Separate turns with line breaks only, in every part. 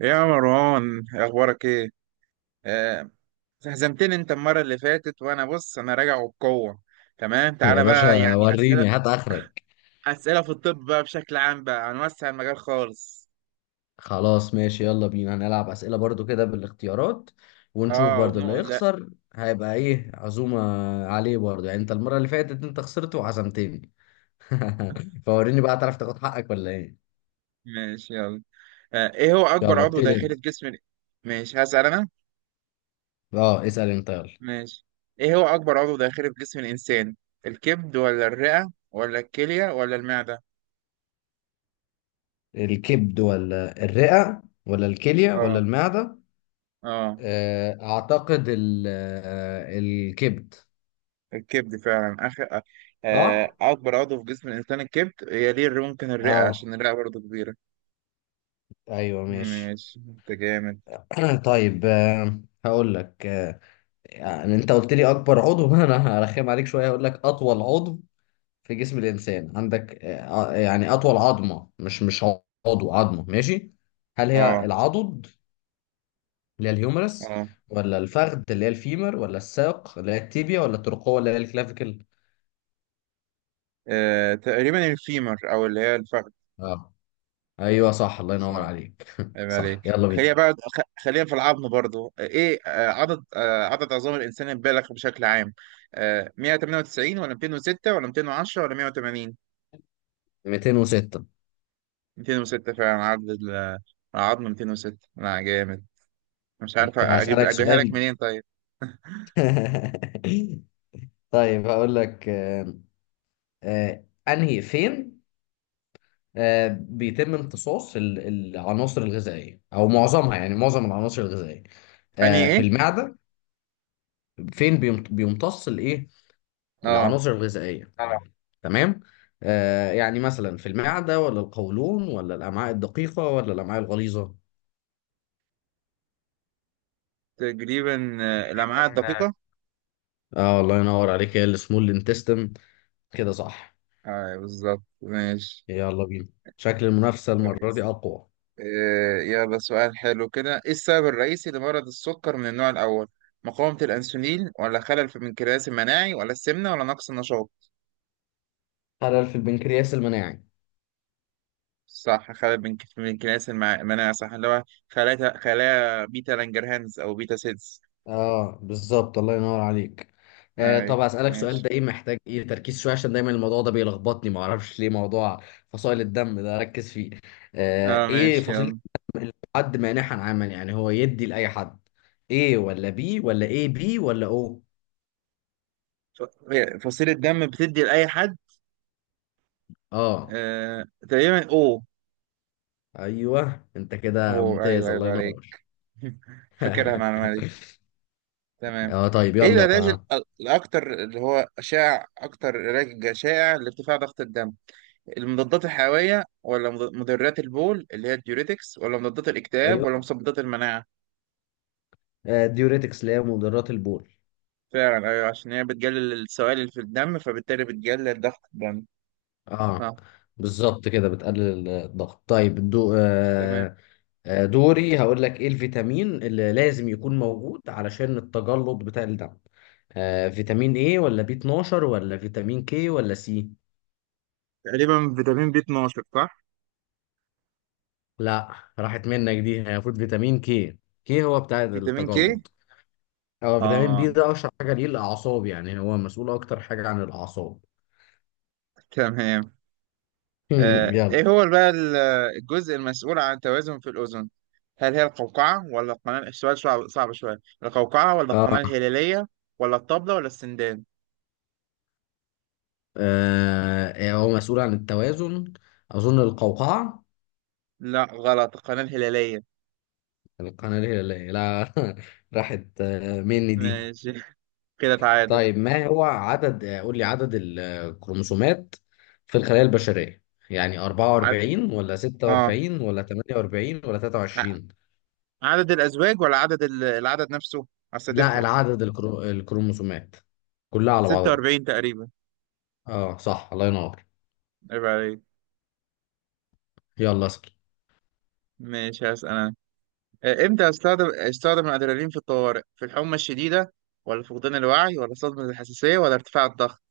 يا مروان، اخبارك ايه؟ آه، هزمتني انت المره اللي فاتت، وانا بص انا راجع وبقوه. تمام،
يا
تعالى بقى
باشا
يعني اسئله
وريني هات اخرك.
اسئله في الطب بقى بشكل عام، بقى هنوسع المجال خالص.
خلاص ماشي، يلا بينا هنلعب اسئله برضو كده بالاختيارات، ونشوف
اه
برضو اللي
وبنقول لا.
يخسر هيبقى ايه عزومه عليه. برضو يعني انت المره اللي فاتت انت خسرت وعزمتني. فوريني بقى تعرف تاخد حقك ولا ايه.
ماشي يلا. ايه هو اكبر
يلا
عضو
ابتدي
داخلي
انت.
في جسم ماشي، هسال انا.
اه اسال انت يلا.
ماشي. ايه هو اكبر عضو داخلي في جسم الانسان؟ الكبد ولا الرئه ولا الكليه ولا المعده؟
الكبد ولا الرئه ولا الكليه ولا
اه.
المعده.
اه.
اعتقد الكبد.
الكبد فعلا اخر.
صح.
اكبر عضو في جسم الانسان الكبد، يليه ممكن الرئه
اه.
عشان الرئه برضه كبيره.
ايوه ماشي.
ماشي انت جامد.
طيب، هقول لك يعني انت قلت لي اكبر عضو. انا هرخم عليك شويه، هقول لك اطول عضو في جسم الانسان. عندك يعني اطول عظمه، مش عضو، عظمه، ماشي. هل هي
اه.
العضد اللي هي الهيومرس،
اه.
ولا الفخذ اللي هي الفيمر، ولا الساق اللي هي التيبيا، ولا الترقوه اللي هي الكلافيكل؟
تقريبا الفيمر، او اللي هي الفخذ.
اه ايوه صح، الله
بس
ينور
يعني
عليك.
عيب
صح
عليك،
يلا
خلينا
بينا.
بقى خلينا في العظم برضه. ايه عدد عدد عظام الانسان البالغ بشكل عام؟ 198 ولا 206 ولا 210 ولا 180؟
206.
206 فعلا عدد العظم 206. لا جامد، مش عارف اجيب
هسألك
اجيبها لك
سؤال.
منين. طيب
طيب هقول لك انهي فين بيتم امتصاص العناصر الغذائيه او معظمها، يعني معظم العناصر الغذائيه
انهي
في
ايه؟
المعده. فين بيمتص الايه،
اه،
العناصر الغذائيه؟ اه تمام. يعني مثلا في المعده ولا القولون ولا الامعاء الدقيقه ولا الامعاء الغليظه؟
تقريبا الأمعاء
تقريبا.
الدقيقة.
اه الله ينور عليك، هي السمول انتستم كده صح.
اه بالظبط، ماشي.
يلا بينا، شكل المنافسه المره دي
كويس.
اقوى.
آه يلا سؤال حلو كده. ايه السبب الرئيسي لمرض السكر من النوع الأول؟ مقاومة الأنسولين ولا خلل في المنكرياس المناعي ولا السمنة ولا نقص النشاط؟
خلل في البنكرياس المناعي.
صح، خلل في المنكرياس المناعي، صح، اللي هو خلايا خلايا بيتا لانجرهانز أو بيتا سيلز.
اه بالظبط الله ينور عليك. آه
اي
طب اسالك سؤال
ماشي.
ده، ايه محتاج ايه تركيز شويه، عشان دايما الموضوع ده بيلخبطني ما اعرفش ليه، موضوع فصائل الدم ده ركز فيه. آه
اه
ايه
ماشي
فصيله
يلا.
حد مانحا عاما، يعني هو يدي لاي حد؟ ايه ولا بي ولا ايه بي ولا او؟
فصيلة دم بتدي لأي حد.
اه
آه تقريبا او.
ايوه انت كده
او ايوه،
ممتاز، الله
ايوه عليك.
ينور.
فاكرها المعلومة دي. تمام.
اه طيب
ايه
يلا
العلاج
آه.
الاكتر اللي هو شائع، اكتر علاج شائع لارتفاع ضغط الدم؟ المضادات الحيوية ولا مضرات البول اللي هي الديوريتكس ولا مضادات الاكتئاب ولا
ايوه.
مضادات المناعة؟
آه ديوريتكس اللي هي مضرات البول.
فعلا ايوه، عشان هي بتقلل السوائل اللي في الدم، فبالتالي بتقلل ضغط الدم.
اه
صح.
بالظبط كده بتقلل الضغط. طيب الدو...
تمام.
دوري هقول لك ايه الفيتامين اللي لازم يكون موجود علشان التجلط بتاع الدم؟ فيتامين ايه، ولا بي 12، ولا فيتامين كي، ولا سي؟
تقريبا فيتامين بي 12 صح.
لا، راحت منك دي، هي المفروض فيتامين كي. كي هو بتاع
فيتامين كي.
التجلط. هو فيتامين
اه
بي ده اشهر حاجه ليه الاعصاب، يعني هو مسؤول اكتر حاجه عن الاعصاب.
تمام.
يلا.
ايه هو بقى الجزء المسؤول عن التوازن في الاذن؟ هل هي القوقعه ولا القناه، السؤال صعب شويه، القوقعه ولا القناه
اه
الهلاليه ولا الطبله ولا السندان؟
هو مسؤول عن التوازن، اظن القوقعه.
لا غلط، القناه الهلاليه.
القناه الهلاليه لا. راحت مني دي.
ماشي كده تعادل.
طيب ما هو عدد، قول لي عدد الكروموسومات في الخلايا البشرية، يعني
عد...
44 ولا
اه،
46 ولا 48 ولا
ع-
23؟
عدد الازواج ولا عدد العدد نفسه؟ اصل
لا،
تفرق.
العدد الكرو... الكروموسومات كلها على بعضها.
46 تقريبا.
اه صح الله ينور.
عيب عليك.
يلا اسكي.
ماشي هسأل انا. امتى استخدم الادرينالين في الطوارئ؟ في الحمى الشديده ولا فقدان الوعي ولا صدمه الحساسيه ولا ارتفاع الضغط؟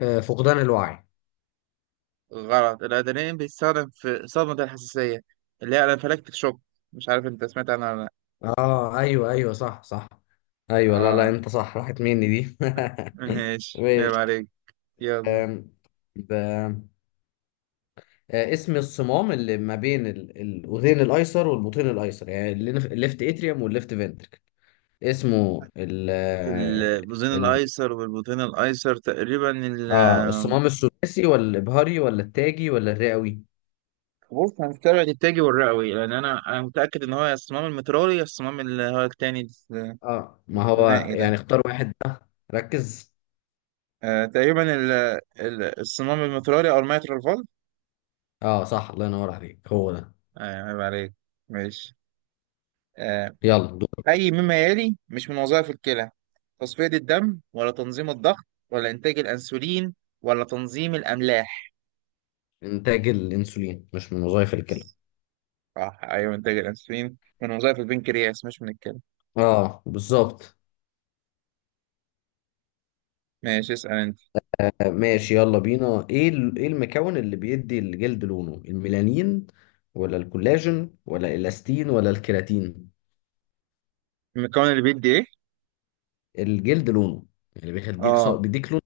آه فقدان الوعي.
غلط، الأدرينالين بيستخدم في صدمة الحساسية اللي هي الانفلاكتيك شوك. مش عارف انت سمعت عنها ولا لأ.
اه ايوه ايوه صح صح، ايوه لا لا
اه
انت صح، راحت مني دي.
ماشي عيب
ماشي.
عليك. يلا.
آم، ب... اسم الصمام اللي ما بين الأذين الأيسر والبطين الأيسر، يعني الليفت اتريوم والليفت فنتركل، اسمه ال
البطين
ال
الأيسر والبطين الأيسر تقريبا ال.
اه الصمام الثلاثي، ولا الإبهاري، ولا التاجي، ولا الرئوي؟
بص هنستبعد التاجي والرئوي، لأن أنا متأكد إن هو يا الصمام المترالي، يا الصمام اللي هو التاني
اه ما هو
الثنائي ده.
يعني اختار واحد بقى، ركز.
آه تقريبا الصمام المترالي أو الميترال فولف.
اه صح الله ينور عليك، هو ده.
آه عيب عليك. ماشي. آه،
يلا دور.
أي مما يلي مش من وظائف الكلى؟ تصفية الدم ولا تنظيم الضغط ولا إنتاج الأنسولين ولا تنظيم الأملاح؟
إنتاج الأنسولين مش من وظائف الكلى.
صح، أيوه إنتاج الأنسولين من وظائف البنكرياس، مش من الكلى.
اه بالظبط.
ماشي اسأل أنت.
ماشي يلا بينا، ايه ايه المكون اللي بيدي الجلد لونه؟ الميلانين ولا الكولاجين ولا الاستين ولا الكيراتين؟
المكون اللي بيدي إيه؟
الجلد لونه، يعني بيخليك ص...
آه
بيديك لون.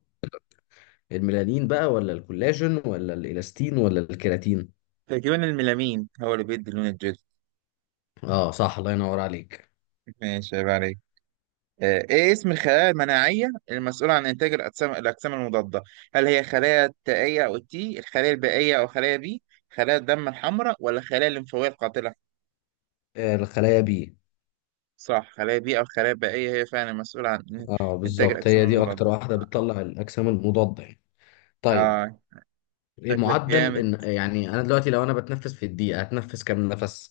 الميلانين بقى، ولا الكولاجين، ولا الالاستين، ولا الكيراتين؟
تقريبا الميلامين هو اللي بيدي لون الجلد.
اه صح الله ينور عليك.
ماشي عيب عليك. إيه اسم الخلايا المناعية المسؤولة عن إنتاج الأجسام المضادة؟ هل هي خلايا التائية أو التي، الخلايا البائية أو خلايا بي، خلايا الدم الحمراء ولا خلايا الليمفاوية القاتلة؟
آه الخلايا بي.
صح خلايا بيئة، والخلايا البائية هي فعلا مسؤولة عن
اه
إنتاج
بالظبط،
الأجسام
هي دي اكتر
المضادة.
واحدة بتطلع الاجسام المضادة يعني. طيب
آه.
إيه،
شكلك
معدل
جامد.
ان، يعني انا دلوقتي لو انا بتنفس في الدقيقه هتنفس كام نفس؟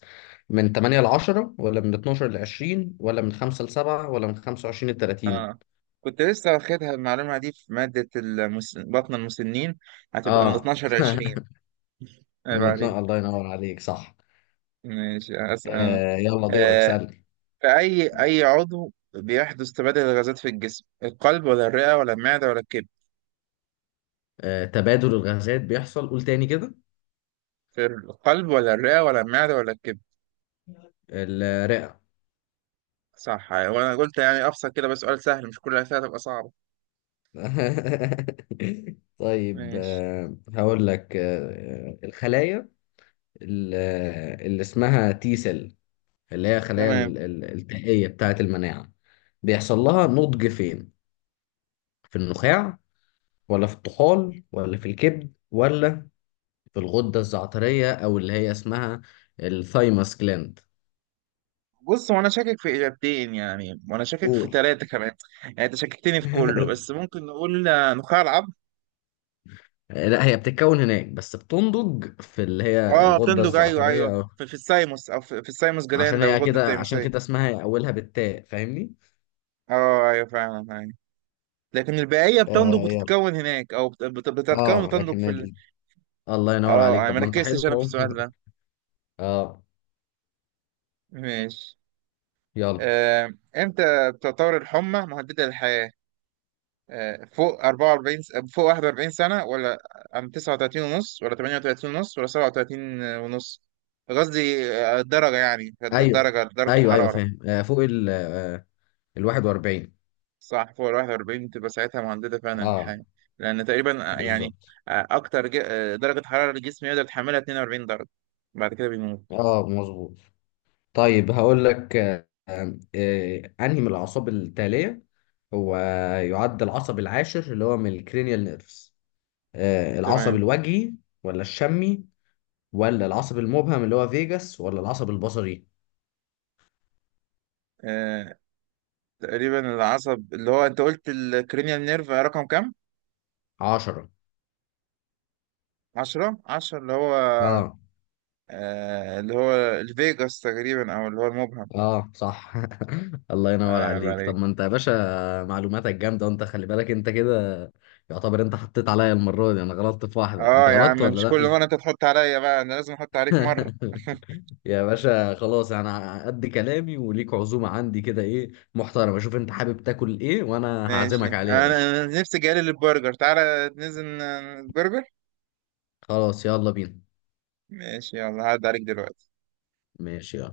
من 8 ل 10، ولا من 12 ل 20، ولا من 5 ل 7، ولا من 25 ل 30؟
آه كنت لسه واخدها المعلومة دي في مادة بطن المسنين. هتبقى من
اه.
12 ل 20. عيب
من
عليك.
12 الله ينور عليك صح.
ماشي أسأل.
آه يلا دورك
آه
سألني.
في أي عضو بيحدث تبادل الغازات في الجسم؟ القلب ولا الرئة ولا المعدة ولا الكبد؟
آه تبادل الغازات بيحصل، قول تاني كده.
في القلب ولا الرئة ولا المعدة ولا الكبد؟
الرئه.
صح، وأنا قلت يعني أبسط كده، بس سؤال سهل، مش كل الأسئلة هتبقى صعبة.
طيب
ماشي.
آه هقول لك آه، الخلايا اللي اللي اسمها تي سيل، اللي هي الخلايا
تمام.
التائية بتاعة المناعة، بيحصل لها نضج فين؟ في النخاع، ولا في الطحال، ولا في الكبد، ولا في الغدة الزعترية أو اللي هي اسمها الثايموس جلاند؟
بص وانا شاكك في اجابتين يعني، وانا شاكك في
قول.
ثلاثه كمان. يعني انت شككتني في كله، بس ممكن نقول نخاع العظم.
لا، هي بتتكون هناك بس بتنضج في اللي هي
اه
الغدة
بتندج ايوه ايوه
الزعترية أو،
في الثايموس، او في الثايموس
عشان
جلاند او
هي
الغده
كده، عشان
التيموسيه.
كده اسمها أولها بالتاء، فاهمني؟
اه ايوه فعلا ايوه، لكن البقيه بتنضج
آه يلا.
وتتكون هناك، او بتتكون
اه
وتنضج
لكن
في
ال... الله ينور
اه
عليك،
انا
طب
ما
ما انت حلو
ركزتش انا في
اهو.
السؤال ده.
اه
ماشي.
يلا.
امتى بتعتبر الحمى مهدده للحياه؟ فوق 44 فوق 41 سنة، ولا عن 39 ونص، ولا 38 ونص، ولا 37 ونص؟ قصدي الدرجة، يعني
ايوه
الدرجة درجة
ايوه ايوه
الحرارة.
فاهم، فوق ال ال 41.
صح فوق ال 41 تبقى ساعتها مهددة فعلا
اه
الحياة، لأن تقريبا يعني
بالظبط.
أكتر درجة حرارة الجسم يقدر يتحملها 42 درجة، بعد كده بيموت.
اه مظبوط. طيب هقول لك انهي من الاعصاب التاليه هو يعد العصب العاشر اللي هو من الكرينيال نيرفز؟ العصب
تمام.
الوجهي، ولا الشمي، ولا العصب المبهم اللي هو فيجاس، ولا العصب البصري؟
آه، تقريبا العصب اللي هو أنت قلت الكرينيال نيرف رقم كام؟
10.
10. 10 اللي هو
اه
اللي هو الفيجاس تقريبا، أو اللي هو المبهم.
اه صح. الله ينور
ايوه
عليك. طب
عليك.
ما انت يا باشا معلوماتك جامده، وانت خلي بالك انت كده يعتبر انت حطيت عليا المره دي، انا غلطت في واحده انت
اه يا عم
غلطت ولا
مش كل
لا؟
مرة انت تحط عليا، بقى انا لازم احط عليك مرة.
يا باشا خلاص انا قد كلامي، وليك عزومه عندي كده ايه محترمه. شوف انت حابب تاكل ايه وانا
ماشي،
هعزمك عليه يا باشا.
انا أنا نفسي جالي للبرجر. تعالى ننزل البرجر.
خلاص يلا بينا.
ماشي يلا، هعدي عليك دلوقتي.
ماشي.